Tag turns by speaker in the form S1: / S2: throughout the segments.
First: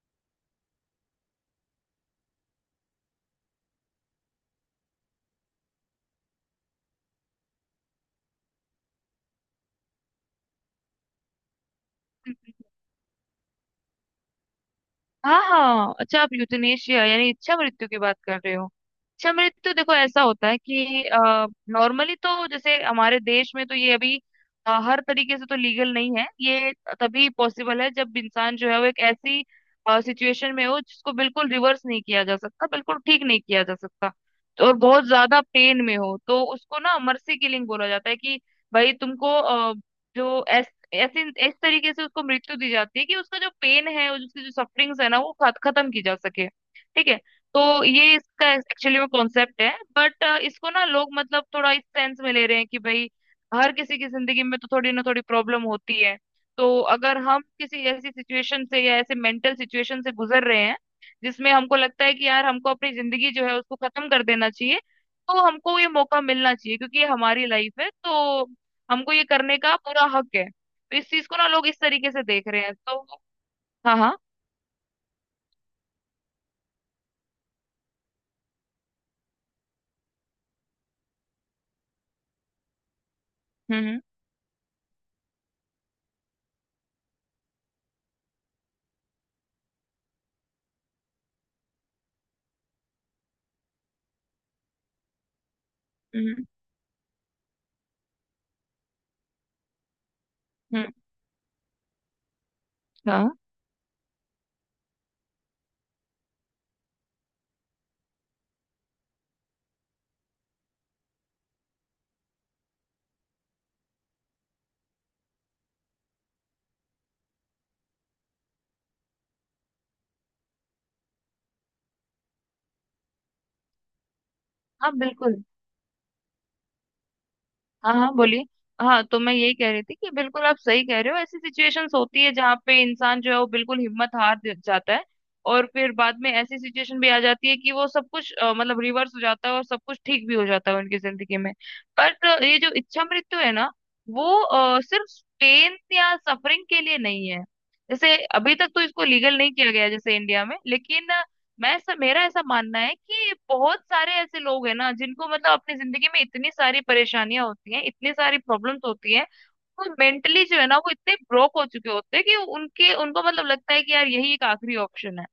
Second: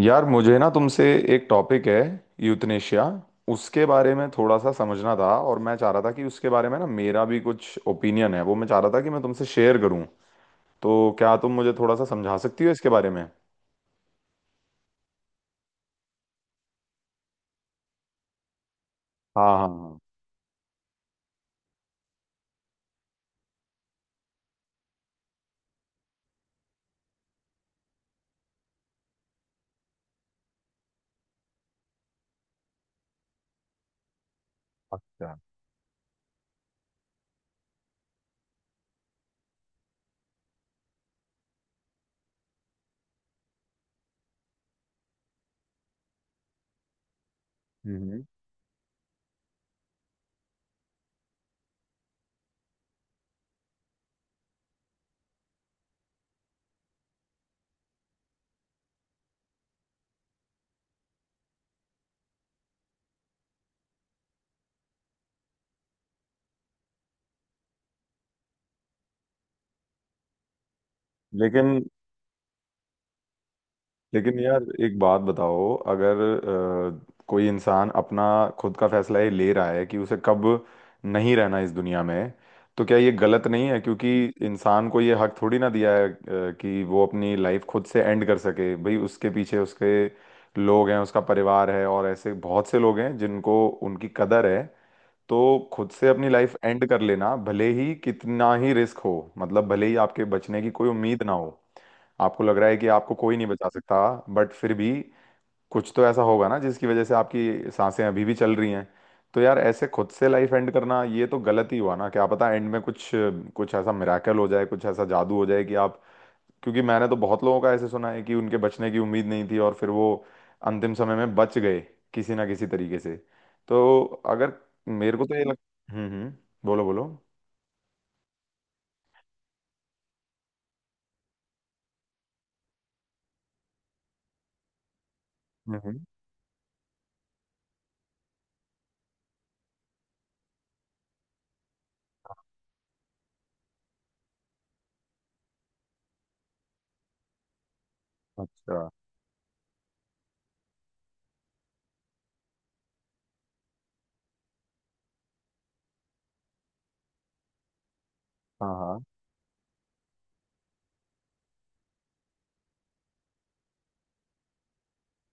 S1: यार, मुझे ना तुमसे एक टॉपिक है। यूथनेशिया, उसके बारे में थोड़ा सा समझना था, और मैं चाह रहा था कि उसके बारे में ना मेरा भी कुछ ओपिनियन है वो मैं चाह रहा था कि मैं तुमसे शेयर करूं। तो क्या तुम मुझे थोड़ा सा समझा सकती हो इसके बारे में?
S2: हाँ हाँ, अच्छा। आप यूथनेशिया यानी इच्छा मृत्यु की बात कर रहे हो। इच्छा
S1: हाँ, हाँ,
S2: मृत्यु, देखो
S1: हाँ।
S2: ऐसा होता है कि नॉर्मली तो जैसे हमारे देश में तो ये अभी हर तरीके से तो लीगल नहीं है ये। तभी पॉसिबल है जब इंसान जो है वो एक ऐसी सिचुएशन में हो जिसको बिल्कुल रिवर्स नहीं किया जा सकता, बिल्कुल ठीक नहीं किया जा सकता, तो और बहुत
S1: अच्छा।
S2: ज्यादा पेन में हो, तो उसको ना मर्सी किलिंग बोला जाता है कि भाई तुमको अ, जो ऐसे इस तरीके से उसको मृत्यु दी जाती है कि उसका जो पेन है और उसकी जो सफरिंग्स है ना वो खत्म की जा सके, ठीक है। तो ये
S1: हम्म।
S2: इसका एक्चुअली में कॉन्सेप्ट है। बट इसको ना लोग मतलब थोड़ा इस सेंस में ले रहे हैं कि भाई हर किसी की जिंदगी में तो थोड़ी ना थोड़ी प्रॉब्लम होती है। तो अगर हम किसी ऐसी सिचुएशन से या ऐसे मेंटल सिचुएशन से गुजर रहे हैं जिसमें हमको लगता है कि यार हमको अपनी जिंदगी जो है उसको खत्म कर देना चाहिए, तो हमको ये मौका मिलना चाहिए, क्योंकि ये हमारी लाइफ है तो हमको ये करने का पूरा हक है। तो इस चीज को ना लोग इस
S1: लेकिन
S2: तरीके से देख रहे हैं तो। हाँ हाँ।
S1: लेकिन यार, एक बात बताओ, अगर कोई इंसान अपना खुद का फैसला ये ले रहा है कि उसे कब नहीं रहना इस दुनिया में, तो क्या ये गलत नहीं है?
S2: हम्म
S1: क्योंकि इंसान को ये हक थोड़ी ना दिया है कि वो अपनी लाइफ खुद से एंड कर सके। भाई, उसके पीछे उसके लोग हैं, उसका परिवार है, और ऐसे बहुत से लोग हैं जिनको उनकी कदर है। तो खुद से अपनी
S2: हम्म।
S1: लाइफ एंड कर लेना, भले ही कितना ही रिस्क हो, मतलब भले ही आपके बचने की कोई
S2: हम्म।
S1: उम्मीद ना हो, आपको लग रहा है कि आपको
S2: हाँ
S1: कोई नहीं बचा सकता, बट फिर भी कुछ तो ऐसा होगा ना जिसकी वजह से आपकी सांसें अभी भी चल रही हैं। तो यार, ऐसे खुद से लाइफ एंड करना ये तो गलत ही हुआ ना? क्या पता एंड में कुछ कुछ ऐसा मिराकल हो जाए, कुछ ऐसा जादू हो जाए कि आप। क्योंकि मैंने तो बहुत लोगों का ऐसे सुना है कि उनके बचने की उम्मीद नहीं थी और फिर वो अंतिम समय में बच गए, किसी ना किसी तरीके से। तो अगर
S2: हाँ
S1: मेरे को तो
S2: बिल्कुल।
S1: ये लग। हम्म, हम्म। बोलो, बोलो।
S2: हाँ हाँ, बोलिए। हाँ तो मैं यही कह रही थी कि बिल्कुल आप सही कह रहे हो। ऐसी सिचुएशंस होती है जहाँ पे इंसान जो है वो बिल्कुल हिम्मत हार जाता है। और फिर
S1: हम्म।
S2: बाद में ऐसी सिचुएशन भी आ जाती है कि वो सब कुछ मतलब रिवर्स हो जाता है और सब कुछ ठीक भी हो जाता है उनकी जिंदगी में। बट ये जो इच्छा मृत्यु है ना वो सिर्फ पेन या सफरिंग के लिए नहीं है। जैसे अभी तक तो
S1: अच्छा।
S2: इसको लीगल नहीं किया गया है जैसे इंडिया में, लेकिन मैं ऐसा मेरा ऐसा मानना है कि बहुत सारे ऐसे लोग हैं ना जिनको मतलब अपनी जिंदगी में इतनी सारी परेशानियां होती हैं, इतनी सारी
S1: हाँ,
S2: प्रॉब्लम्स
S1: हाँ।
S2: होती हैं। वो मेंटली जो है ना वो इतने ब्रोक हो चुके होते हैं कि उनके उनको मतलब लगता है कि यार यही एक आखिरी ऑप्शन है।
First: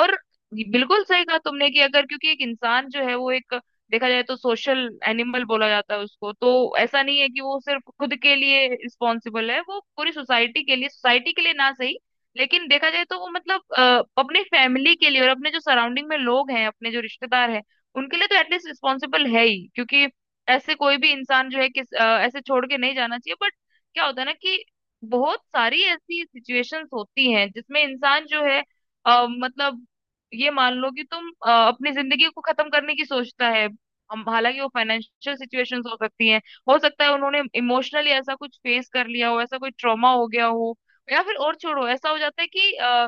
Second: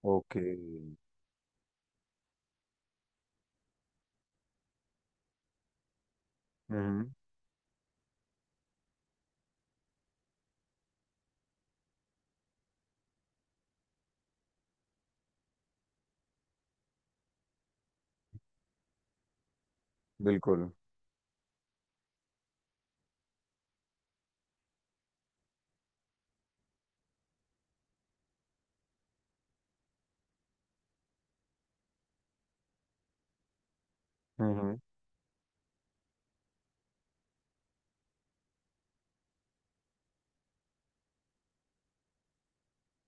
S2: और
S1: ओके।
S2: बिल्कुल सही कहा तुमने कि अगर, क्योंकि एक इंसान जो है वो एक, देखा जाए तो सोशल एनिमल बोला जाता है उसको तो। ऐसा
S1: हम्म।
S2: नहीं है कि वो सिर्फ खुद के लिए रिस्पॉन्सिबल है, वो पूरी सोसाइटी के लिए ना सही लेकिन देखा जाए तो वो मतलब अपने फैमिली के लिए और अपने जो सराउंडिंग में लोग हैं, अपने जो रिश्तेदार हैं, उनके लिए तो एटलीस्ट रिस्पॉन्सिबल है ही, क्योंकि
S1: बिल्कुल।
S2: ऐसे कोई भी इंसान जो है ऐसे छोड़ के नहीं जाना चाहिए। बट क्या होता है ना कि बहुत सारी ऐसी सिचुएशंस होती हैं जिसमें इंसान जो है मतलब ये मान लो कि तुम अपनी जिंदगी को खत्म करने की सोचता है। हम हालांकि वो
S1: हम्म।
S2: फाइनेंशियल सिचुएशंस हो सकती हैं, हो सकता है उन्होंने इमोशनली ऐसा कुछ फेस कर लिया हो, ऐसा कोई ट्रॉमा हो गया हो, या फिर और छोड़ो ऐसा हो जाता है कि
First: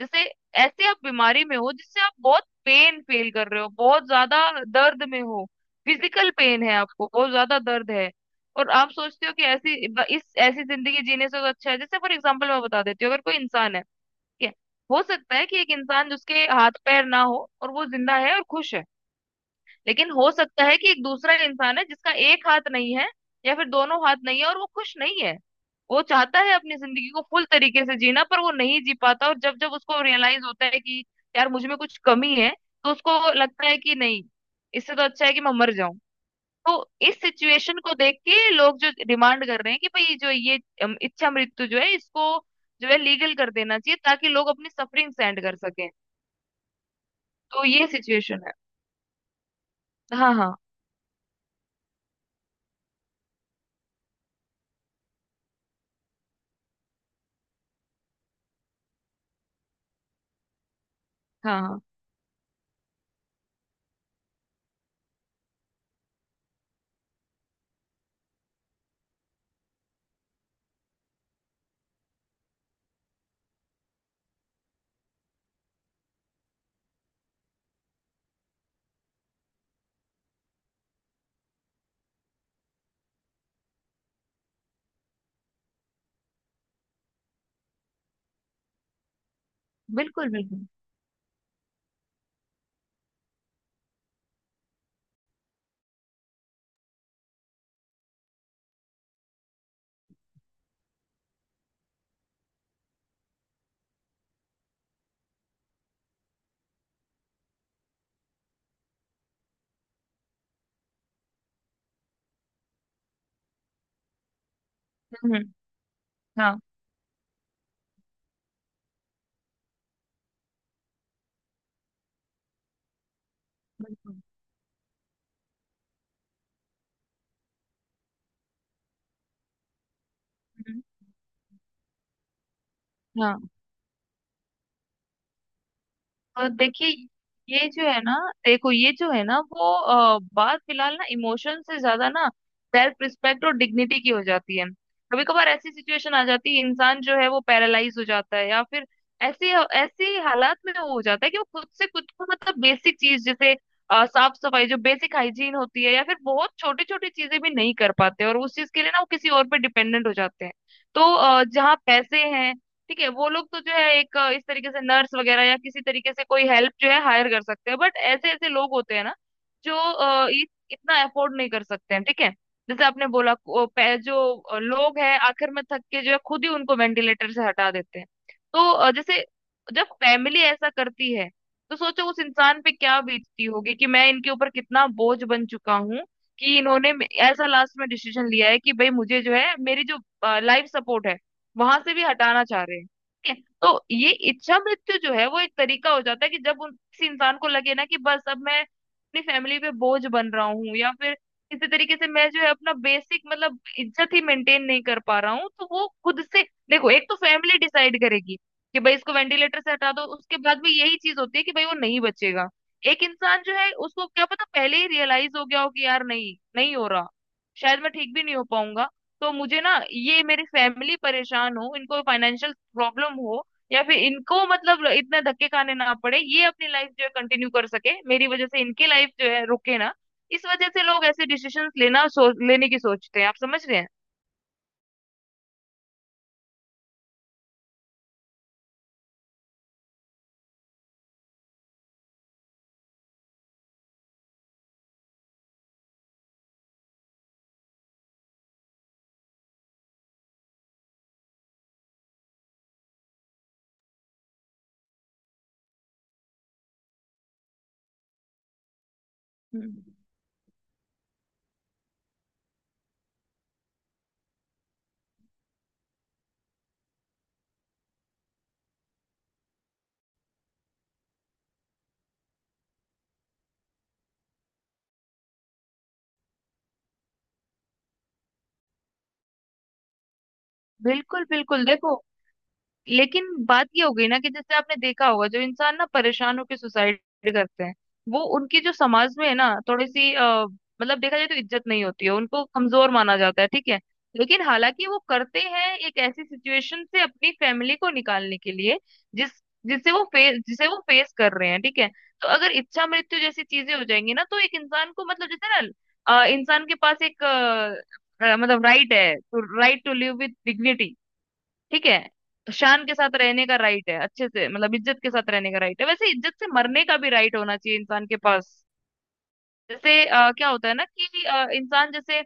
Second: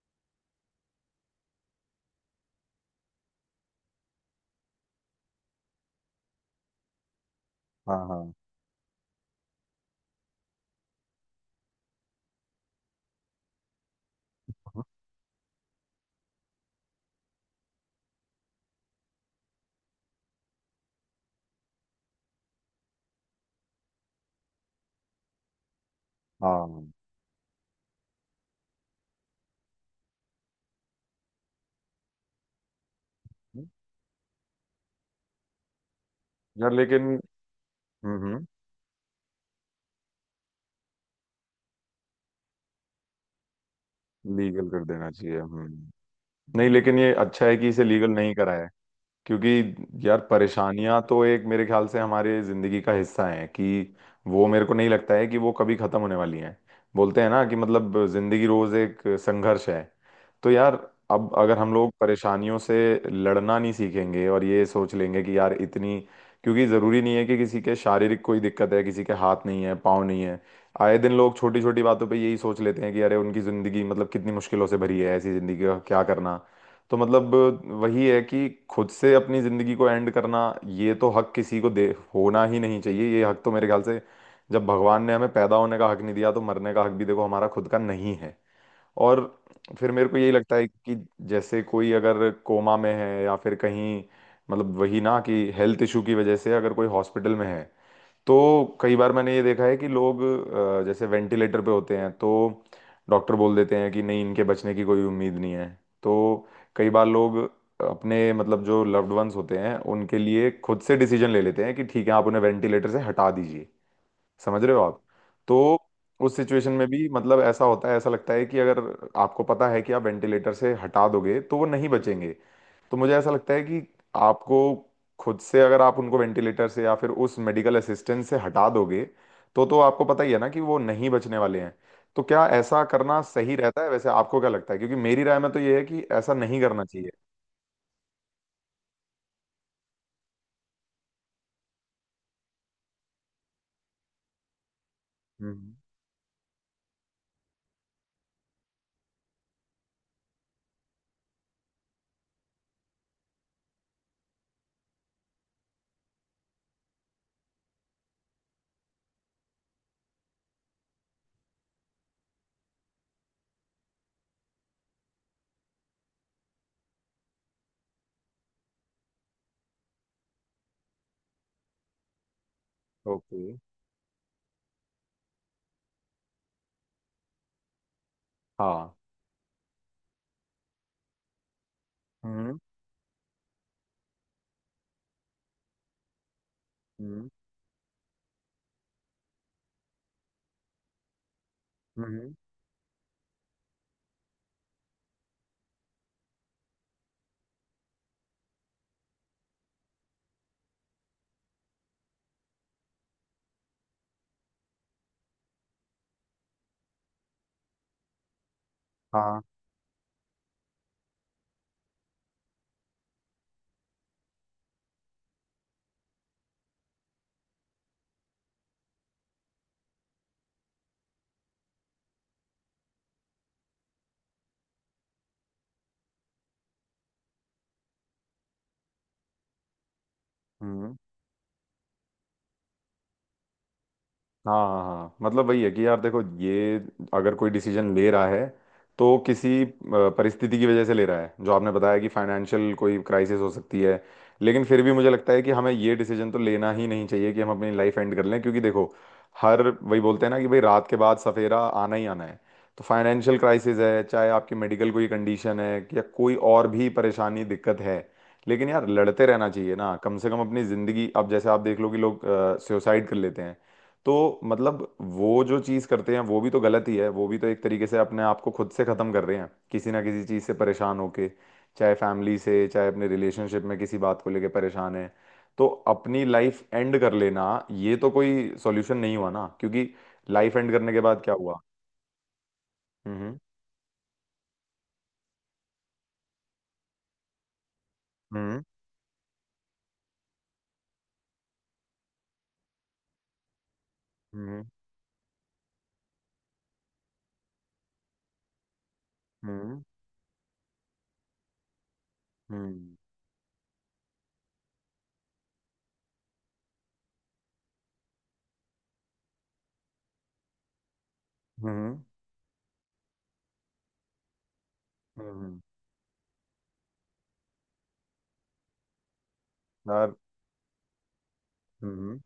S2: जैसे ऐसे आप बीमारी में हो जिससे आप बहुत पेन फील कर रहे हो, बहुत ज्यादा दर्द में हो, फिजिकल पेन है आपको, बहुत ज्यादा दर्द
S1: हाँ,
S2: है,
S1: हाँ,
S2: और आप सोचते हो कि ऐसी इस ऐसी जिंदगी जीने से तो अच्छा है, जैसे फॉर एग्जांपल मैं बता देती हूँ, अगर कोई इंसान है। हो सकता है कि एक इंसान जिसके हाथ पैर ना हो और वो जिंदा है और खुश है। लेकिन हो सकता है कि एक दूसरा इंसान है जिसका एक हाथ नहीं है, या फिर दोनों हाथ नहीं है और वो खुश नहीं है। वो चाहता है अपनी
S1: हाँ।
S2: जिंदगी को फुल तरीके से जीना पर वो नहीं जी पाता, और जब जब उसको रियलाइज होता है कि यार मुझ में कुछ कमी है, तो उसको लगता है कि नहीं, इससे तो अच्छा है कि मैं मर जाऊं।
S1: यार,
S2: तो
S1: लेकिन।
S2: इस सिचुएशन को देख
S1: हम्म।
S2: के लोग जो डिमांड कर रहे हैं कि भाई जो ये इच्छा मृत्यु जो है इसको जो है लीगल कर देना चाहिए ताकि लोग
S1: लीगल
S2: अपनी
S1: कर देना
S2: सफरिंग
S1: चाहिए।
S2: एंड कर सकें।
S1: हम्म। नहीं, लेकिन ये अच्छा है
S2: तो
S1: कि इसे
S2: ये
S1: लीगल नहीं
S2: सिचुएशन है।
S1: कराया। क्योंकि यार,
S2: हाँ हाँ।
S1: परेशानियां तो एक मेरे ख्याल से हमारे जिंदगी का हिस्सा है, कि वो मेरे को नहीं लगता है कि वो कभी खत्म होने वाली हैं। बोलते हैं ना कि मतलब जिंदगी रोज एक संघर्ष है। तो यार, अब अगर
S2: हाँ
S1: हम
S2: हाँ
S1: लोग परेशानियों से लड़ना नहीं सीखेंगे और ये सोच लेंगे कि यार इतनी। क्योंकि ज़रूरी नहीं है कि किसी के शारीरिक कोई दिक्कत है, किसी के हाथ नहीं है, पाँव नहीं है। आए दिन लोग छोटी छोटी बातों पे यही सोच लेते हैं कि अरे, उनकी ज़िंदगी मतलब कितनी मुश्किलों से भरी है, ऐसी ज़िंदगी का क्या करना। तो मतलब वही है कि खुद से अपनी जिंदगी को एंड करना, ये तो हक किसी को दे होना ही नहीं चाहिए। ये हक तो मेरे ख्याल से, जब भगवान ने हमें पैदा होने का हक नहीं दिया, तो मरने का हक भी देखो हमारा खुद का नहीं है। और फिर मेरे को यही
S2: बिल्कुल।
S1: लगता
S2: बिल्कुल।
S1: है कि जैसे कोई अगर कोमा में है, या फिर कहीं मतलब वही ना कि हेल्थ इशू की वजह से अगर कोई हॉस्पिटल में है। तो कई बार मैंने ये देखा है कि लोग जैसे वेंटिलेटर पे होते हैं तो डॉक्टर बोल देते हैं कि नहीं, इनके बचने की कोई उम्मीद नहीं है। तो कई बार लोग अपने, मतलब जो लव्ड वंस होते हैं, उनके लिए खुद से डिसीजन ले लेते हैं कि ठीक है, आप उन्हें वेंटिलेटर से हटा दीजिए। समझ रहे हो आप?
S2: हम्म।
S1: तो उस
S2: हाँ
S1: सिचुएशन में भी मतलब ऐसा होता है, ऐसा लगता है कि अगर आपको पता है कि आप वेंटिलेटर से हटा दोगे तो वो नहीं बचेंगे। तो मुझे ऐसा लगता है कि
S2: बिल्कुल।
S1: आपको, खुद से अगर आप उनको वेंटिलेटर से या फिर उस मेडिकल असिस्टेंस से हटा दोगे, तो आपको पता ही है ना कि वो
S2: हम्म।
S1: नहीं बचने वाले हैं। तो क्या ऐसा करना
S2: हाँ,
S1: सही रहता है वैसे? आपको क्या लगता है? क्योंकि मेरी राय में तो ये है कि ऐसा
S2: और
S1: नहीं करना
S2: देखिए
S1: चाहिए।
S2: ये जो है ना देखो ये जो है ना, वो बात फिलहाल ना इमोशन से ज्यादा ना सेल्फ रिस्पेक्ट और डिग्निटी की हो जाती है। कभी कभार ऐसी
S1: हम्म।
S2: सिचुएशन आ जाती है, इंसान जो है वो पैरालाइज हो जाता है, या फिर ऐसी ऐसी हालात में वो हो जाता है कि वो खुद से खुद को मतलब बेसिक चीज जैसे साफ सफाई जो बेसिक हाइजीन होती है या फिर बहुत छोटी छोटी चीजें भी नहीं कर पाते, और उस चीज के लिए ना वो किसी और पे डिपेंडेंट हो जाते हैं। तो जहाँ पैसे हैं, ठीक है, वो लोग तो जो है एक इस तरीके से नर्स वगैरह या किसी तरीके से कोई हेल्प जो है हायर कर सकते हैं। बट ऐसे ऐसे लोग होते हैं ना जो इतना अफोर्ड नहीं कर सकते हैं, ठीक है। जैसे आपने बोला
S1: ओके।
S2: जो लोग हैं आखिर में थक के जो है खुद ही उनको वेंटिलेटर से हटा देते हैं। तो
S1: हाँ।
S2: जैसे जब फैमिली ऐसा करती है, तो सोचो उस
S1: हम्म,
S2: इंसान पे क्या बीतती होगी कि मैं इनके ऊपर कितना बोझ बन चुका हूँ, कि इन्होंने
S1: हम्म,
S2: ऐसा लास्ट में डिसीजन लिया है कि भाई मुझे जो है मेरी जो लाइफ सपोर्ट है वहां से भी
S1: हम्म।
S2: हटाना चाह रहे हैं। ठीक है, तो ये इच्छा मृत्यु जो है वो एक तरीका हो जाता है कि जब उन किसी इंसान को लगे ना कि बस अब मैं अपनी फैमिली पे बोझ बन रहा हूँ, या फिर किसी तरीके से मैं जो है अपना बेसिक मतलब इज्जत ही मेंटेन नहीं कर पा रहा हूँ, तो वो खुद से। देखो, एक तो फैमिली डिसाइड करेगी कि भाई इसको
S1: हाँ।
S2: वेंटिलेटर से हटा दो, उसके बाद भी यही चीज होती है कि भाई वो नहीं बचेगा। एक इंसान जो है उसको क्या पता पहले ही रियलाइज हो गया हो कि यार नहीं, नहीं हो रहा, शायद मैं ठीक भी नहीं हो पाऊंगा, तो मुझे ना ये मेरी फैमिली परेशान हो, इनको फाइनेंशियल प्रॉब्लम हो, या फिर इनको मतलब इतने धक्के खाने ना पड़े, ये अपनी लाइफ जो है कंटिन्यू कर सके, मेरी वजह से इनकी लाइफ जो है रुके ना, इस वजह से
S1: हम्म।
S2: लोग ऐसे डिसीजंस लेने की सोचते हैं। आप समझ रहे हैं।
S1: हाँ, हाँ, हाँ। मतलब वही है कि यार देखो, ये अगर कोई डिसीजन ले रहा है तो किसी परिस्थिति की वजह से ले रहा है, जो आपने बताया कि फाइनेंशियल कोई क्राइसिस हो सकती है। लेकिन फिर भी मुझे लगता है कि हमें ये डिसीजन तो लेना ही नहीं चाहिए कि हम अपनी लाइफ एंड कर लें, क्योंकि देखो, हर वही बोलते हैं ना कि भाई रात के बाद सफेरा आना ही आना है। तो फाइनेंशियल क्राइसिस है, चाहे आपकी मेडिकल कोई कंडीशन है, या कोई और भी परेशानी, दिक्कत है, लेकिन यार लड़ते रहना चाहिए
S2: हम्म।
S1: ना, कम से कम अपनी ज़िंदगी। अब जैसे आप देख लो कि लोग सुसाइड कर लेते हैं, तो मतलब वो जो चीज़ करते हैं वो भी तो गलत ही है, वो भी तो एक तरीके से अपने आप को खुद से ख़त्म कर रहे हैं, किसी ना किसी चीज़ से परेशान होके। चाहे फैमिली से, चाहे अपने रिलेशनशिप में किसी बात को लेके परेशान है। तो अपनी लाइफ एंड कर लेना ये तो कोई सॉल्यूशन नहीं हुआ ना? क्योंकि लाइफ एंड करने के बाद
S2: बिल्कुल
S1: क्या हुआ?
S2: बिल्कुल। देखो, लेकिन
S1: हम्म,
S2: बात ये हो गई ना कि जैसे आपने देखा होगा जो इंसान ना परेशान होकर सुसाइड करते हैं वो, उनकी
S1: हम्म,
S2: जो समाज में है ना थोड़ी सी मतलब देखा जाए तो इज्जत नहीं होती है, उनको कमजोर माना जाता है, ठीक है। लेकिन
S1: हम्म,
S2: हालांकि वो करते हैं एक ऐसी सिचुएशन से अपनी फैमिली को निकालने के लिए जिस
S1: हम्म,
S2: जिसे वो फेस कर रहे हैं, ठीक है। तो अगर इच्छा
S1: हम्म,
S2: मृत्यु जैसी चीजें हो जाएंगी ना तो एक इंसान को मतलब जैसे ना इंसान के पास एक मतलब राइट है तो right to live with dignity, ठीक है।
S1: हम्म,
S2: शान के साथ रहने का राइट है, अच्छे से मतलब इज्जत के
S1: हम्म,
S2: साथ रहने का
S1: हम्म।
S2: राइट है, वैसे इज्जत से मरने का भी राइट होना चाहिए इंसान के पास। जैसे
S1: यार।
S2: क्या होता है ना कि इंसान
S1: हम्म,
S2: जैसे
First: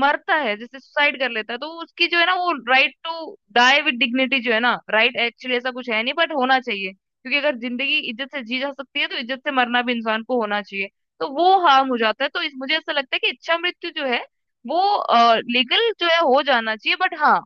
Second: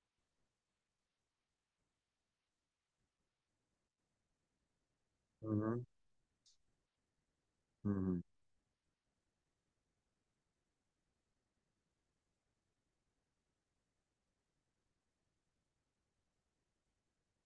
S2: मरता है, जैसे सुसाइड कर लेता है, तो उसकी जो है ना वो right to die with dignity जो है ना राइट एक्चुअली
S1: हम्म,
S2: ऐसा
S1: हम्म,
S2: कुछ है नहीं, बट होना चाहिए, क्योंकि अगर जिंदगी
S1: हम्म।
S2: इज्जत से जी जा सकती है तो इज्जत से मरना भी इंसान को होना चाहिए। तो वो हार्म हो जाता है, तो इस मुझे ऐसा लगता है कि इच्छा मृत्यु जो है वो लीगल जो है हो जाना चाहिए, बट हाँ,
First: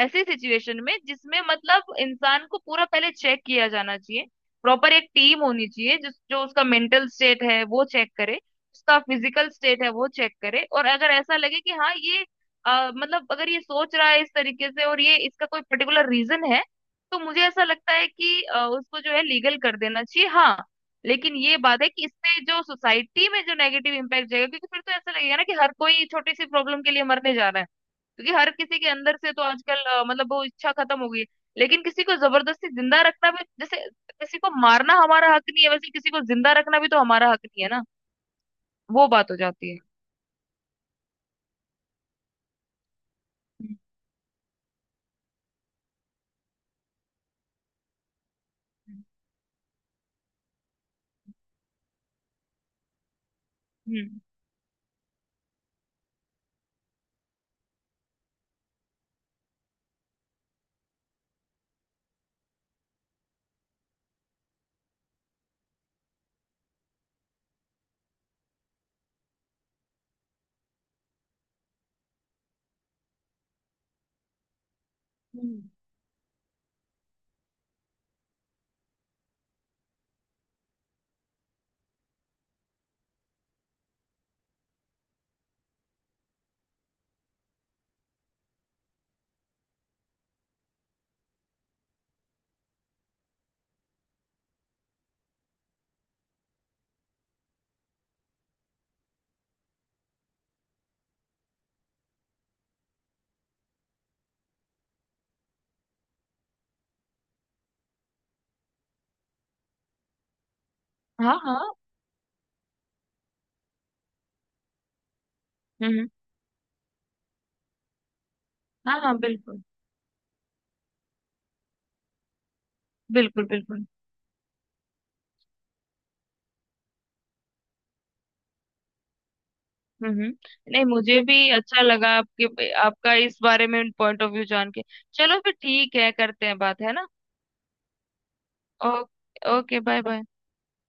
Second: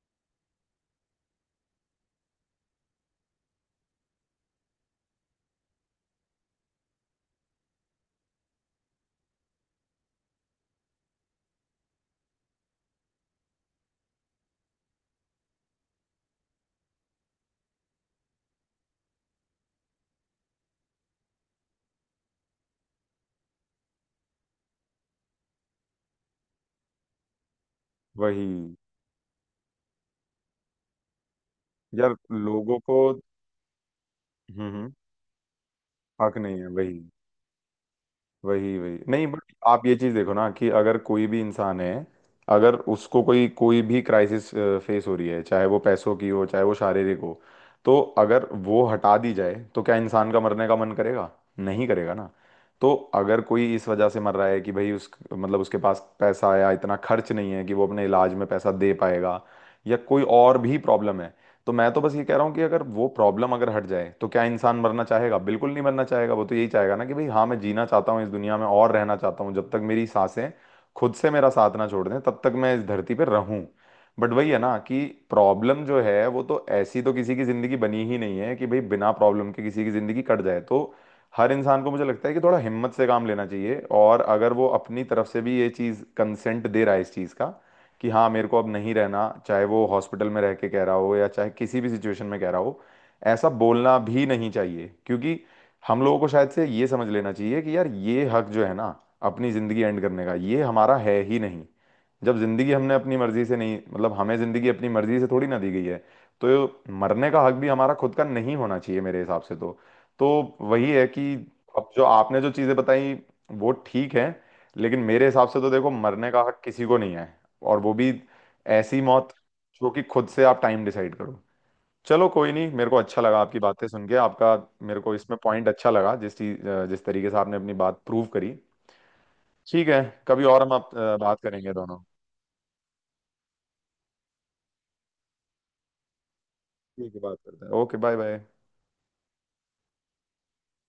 S2: ऐसी सिचुएशन में जिसमें मतलब इंसान को पूरा पहले चेक किया जाना चाहिए। प्रॉपर एक टीम होनी चाहिए जिस जो उसका मेंटल स्टेट है वो चेक करे, उसका फिजिकल स्टेट है वो चेक करे, और अगर ऐसा लगे कि हाँ ये मतलब अगर ये सोच रहा है इस तरीके से और ये इसका कोई पर्टिकुलर रीजन है, तो मुझे ऐसा लगता है कि उसको जो है लीगल कर देना चाहिए, हाँ। लेकिन ये बात है कि इससे जो सोसाइटी में जो नेगेटिव इम्पैक्ट जाएगा, क्योंकि फिर तो ऐसा लगेगा ना कि हर कोई छोटी सी प्रॉब्लम के लिए मरने जा रहा है, क्योंकि हर
S1: वही।
S2: किसी के अंदर से तो आजकल मतलब वो इच्छा खत्म हो गई है। लेकिन किसी
S1: यार,
S2: को जबरदस्ती
S1: लोगों को।
S2: जिंदा रखना भी, जैसे किसी को
S1: हम्म, हम्म।
S2: मारना हमारा हक नहीं है, वैसे किसी को
S1: हक
S2: जिंदा
S1: नहीं है।
S2: रखना भी
S1: वही,
S2: तो हमारा हक नहीं है ना,
S1: वही। वही
S2: वो
S1: नहीं,
S2: बात हो
S1: बट
S2: जाती है।
S1: आप ये चीज देखो ना कि अगर कोई भी इंसान है, अगर उसको कोई
S2: हम्म।
S1: कोई भी क्राइसिस फेस हो रही है, चाहे वो पैसों की हो, चाहे वो शारीरिक हो, तो अगर वो हटा दी जाए तो क्या इंसान का मरने का मन करेगा? नहीं करेगा ना। तो अगर कोई इस वजह से
S2: हम्म
S1: मर रहा है कि भाई, उस मतलब उसके पास पैसा या इतना खर्च नहीं है कि वो अपने इलाज में पैसा दे पाएगा, या कोई और भी प्रॉब्लम है, तो मैं तो बस ये कह रहा हूँ कि अगर वो प्रॉब्लम अगर हट जाए तो क्या इंसान मरना चाहेगा? बिल्कुल नहीं मरना चाहेगा। वो तो यही चाहेगा ना कि भाई हाँ, मैं जीना चाहता हूँ इस दुनिया में और रहना चाहता हूँ जब तक मेरी सांसें खुद से मेरा साथ ना छोड़ दें, तब तक मैं इस धरती पर रहूं। बट वही है ना कि
S2: हम्म।
S1: प्रॉब्लम जो है वो तो ऐसी तो किसी की जिंदगी बनी ही नहीं है कि भाई बिना प्रॉब्लम के किसी की जिंदगी कट जाए, तो हर इंसान को मुझे लगता है कि थोड़ा हिम्मत से काम लेना चाहिए। और अगर वो अपनी तरफ से भी ये चीज़ कंसेंट दे रहा है इस चीज़ का कि हाँ मेरे को अब नहीं रहना, चाहे वो हॉस्पिटल में रह के कह रहा हो या चाहे किसी भी सिचुएशन में कह रहा हो, ऐसा बोलना भी नहीं चाहिए। क्योंकि हम लोगों को शायद से ये समझ लेना चाहिए कि यार, ये हक जो है ना अपनी ज़िंदगी एंड करने का, ये हमारा है ही नहीं। जब ज़िंदगी हमने अपनी मर्ज़ी से नहीं, मतलब हमें ज़िंदगी अपनी मर्ज़ी से थोड़ी ना दी गई है, तो मरने का हक भी हमारा खुद का नहीं होना चाहिए मेरे हिसाब से तो। तो वही है कि
S2: हाँ हाँ।
S1: अब जो आपने जो चीज़ें बताई वो ठीक है, लेकिन मेरे हिसाब से तो देखो,
S2: हम्म।
S1: मरने का हक किसी को नहीं है, और वो भी ऐसी
S2: हाँ हाँ
S1: मौत
S2: बिल्कुल
S1: जो कि खुद से आप टाइम डिसाइड करो। चलो, कोई नहीं, मेरे को अच्छा लगा
S2: बिल्कुल
S1: आपकी
S2: बिल्कुल।
S1: बातें सुन के। आपका, मेरे को इसमें पॉइंट अच्छा लगा, जिस चीज, जिस तरीके से आपने अपनी बात प्रूव करी। ठीक है।
S2: हम्म
S1: कभी और हम
S2: हम्म। नहीं,
S1: आप
S2: मुझे भी
S1: बात करेंगे
S2: अच्छा
S1: दोनों।
S2: लगा आपके आपका इस बारे में पॉइंट ऑफ व्यू जान के। चलो फिर ठीक है, करते हैं बात, है ना।
S1: ठीक है, बात करते हैं। Okay, bye bye.
S2: Oh, okay, bye bye.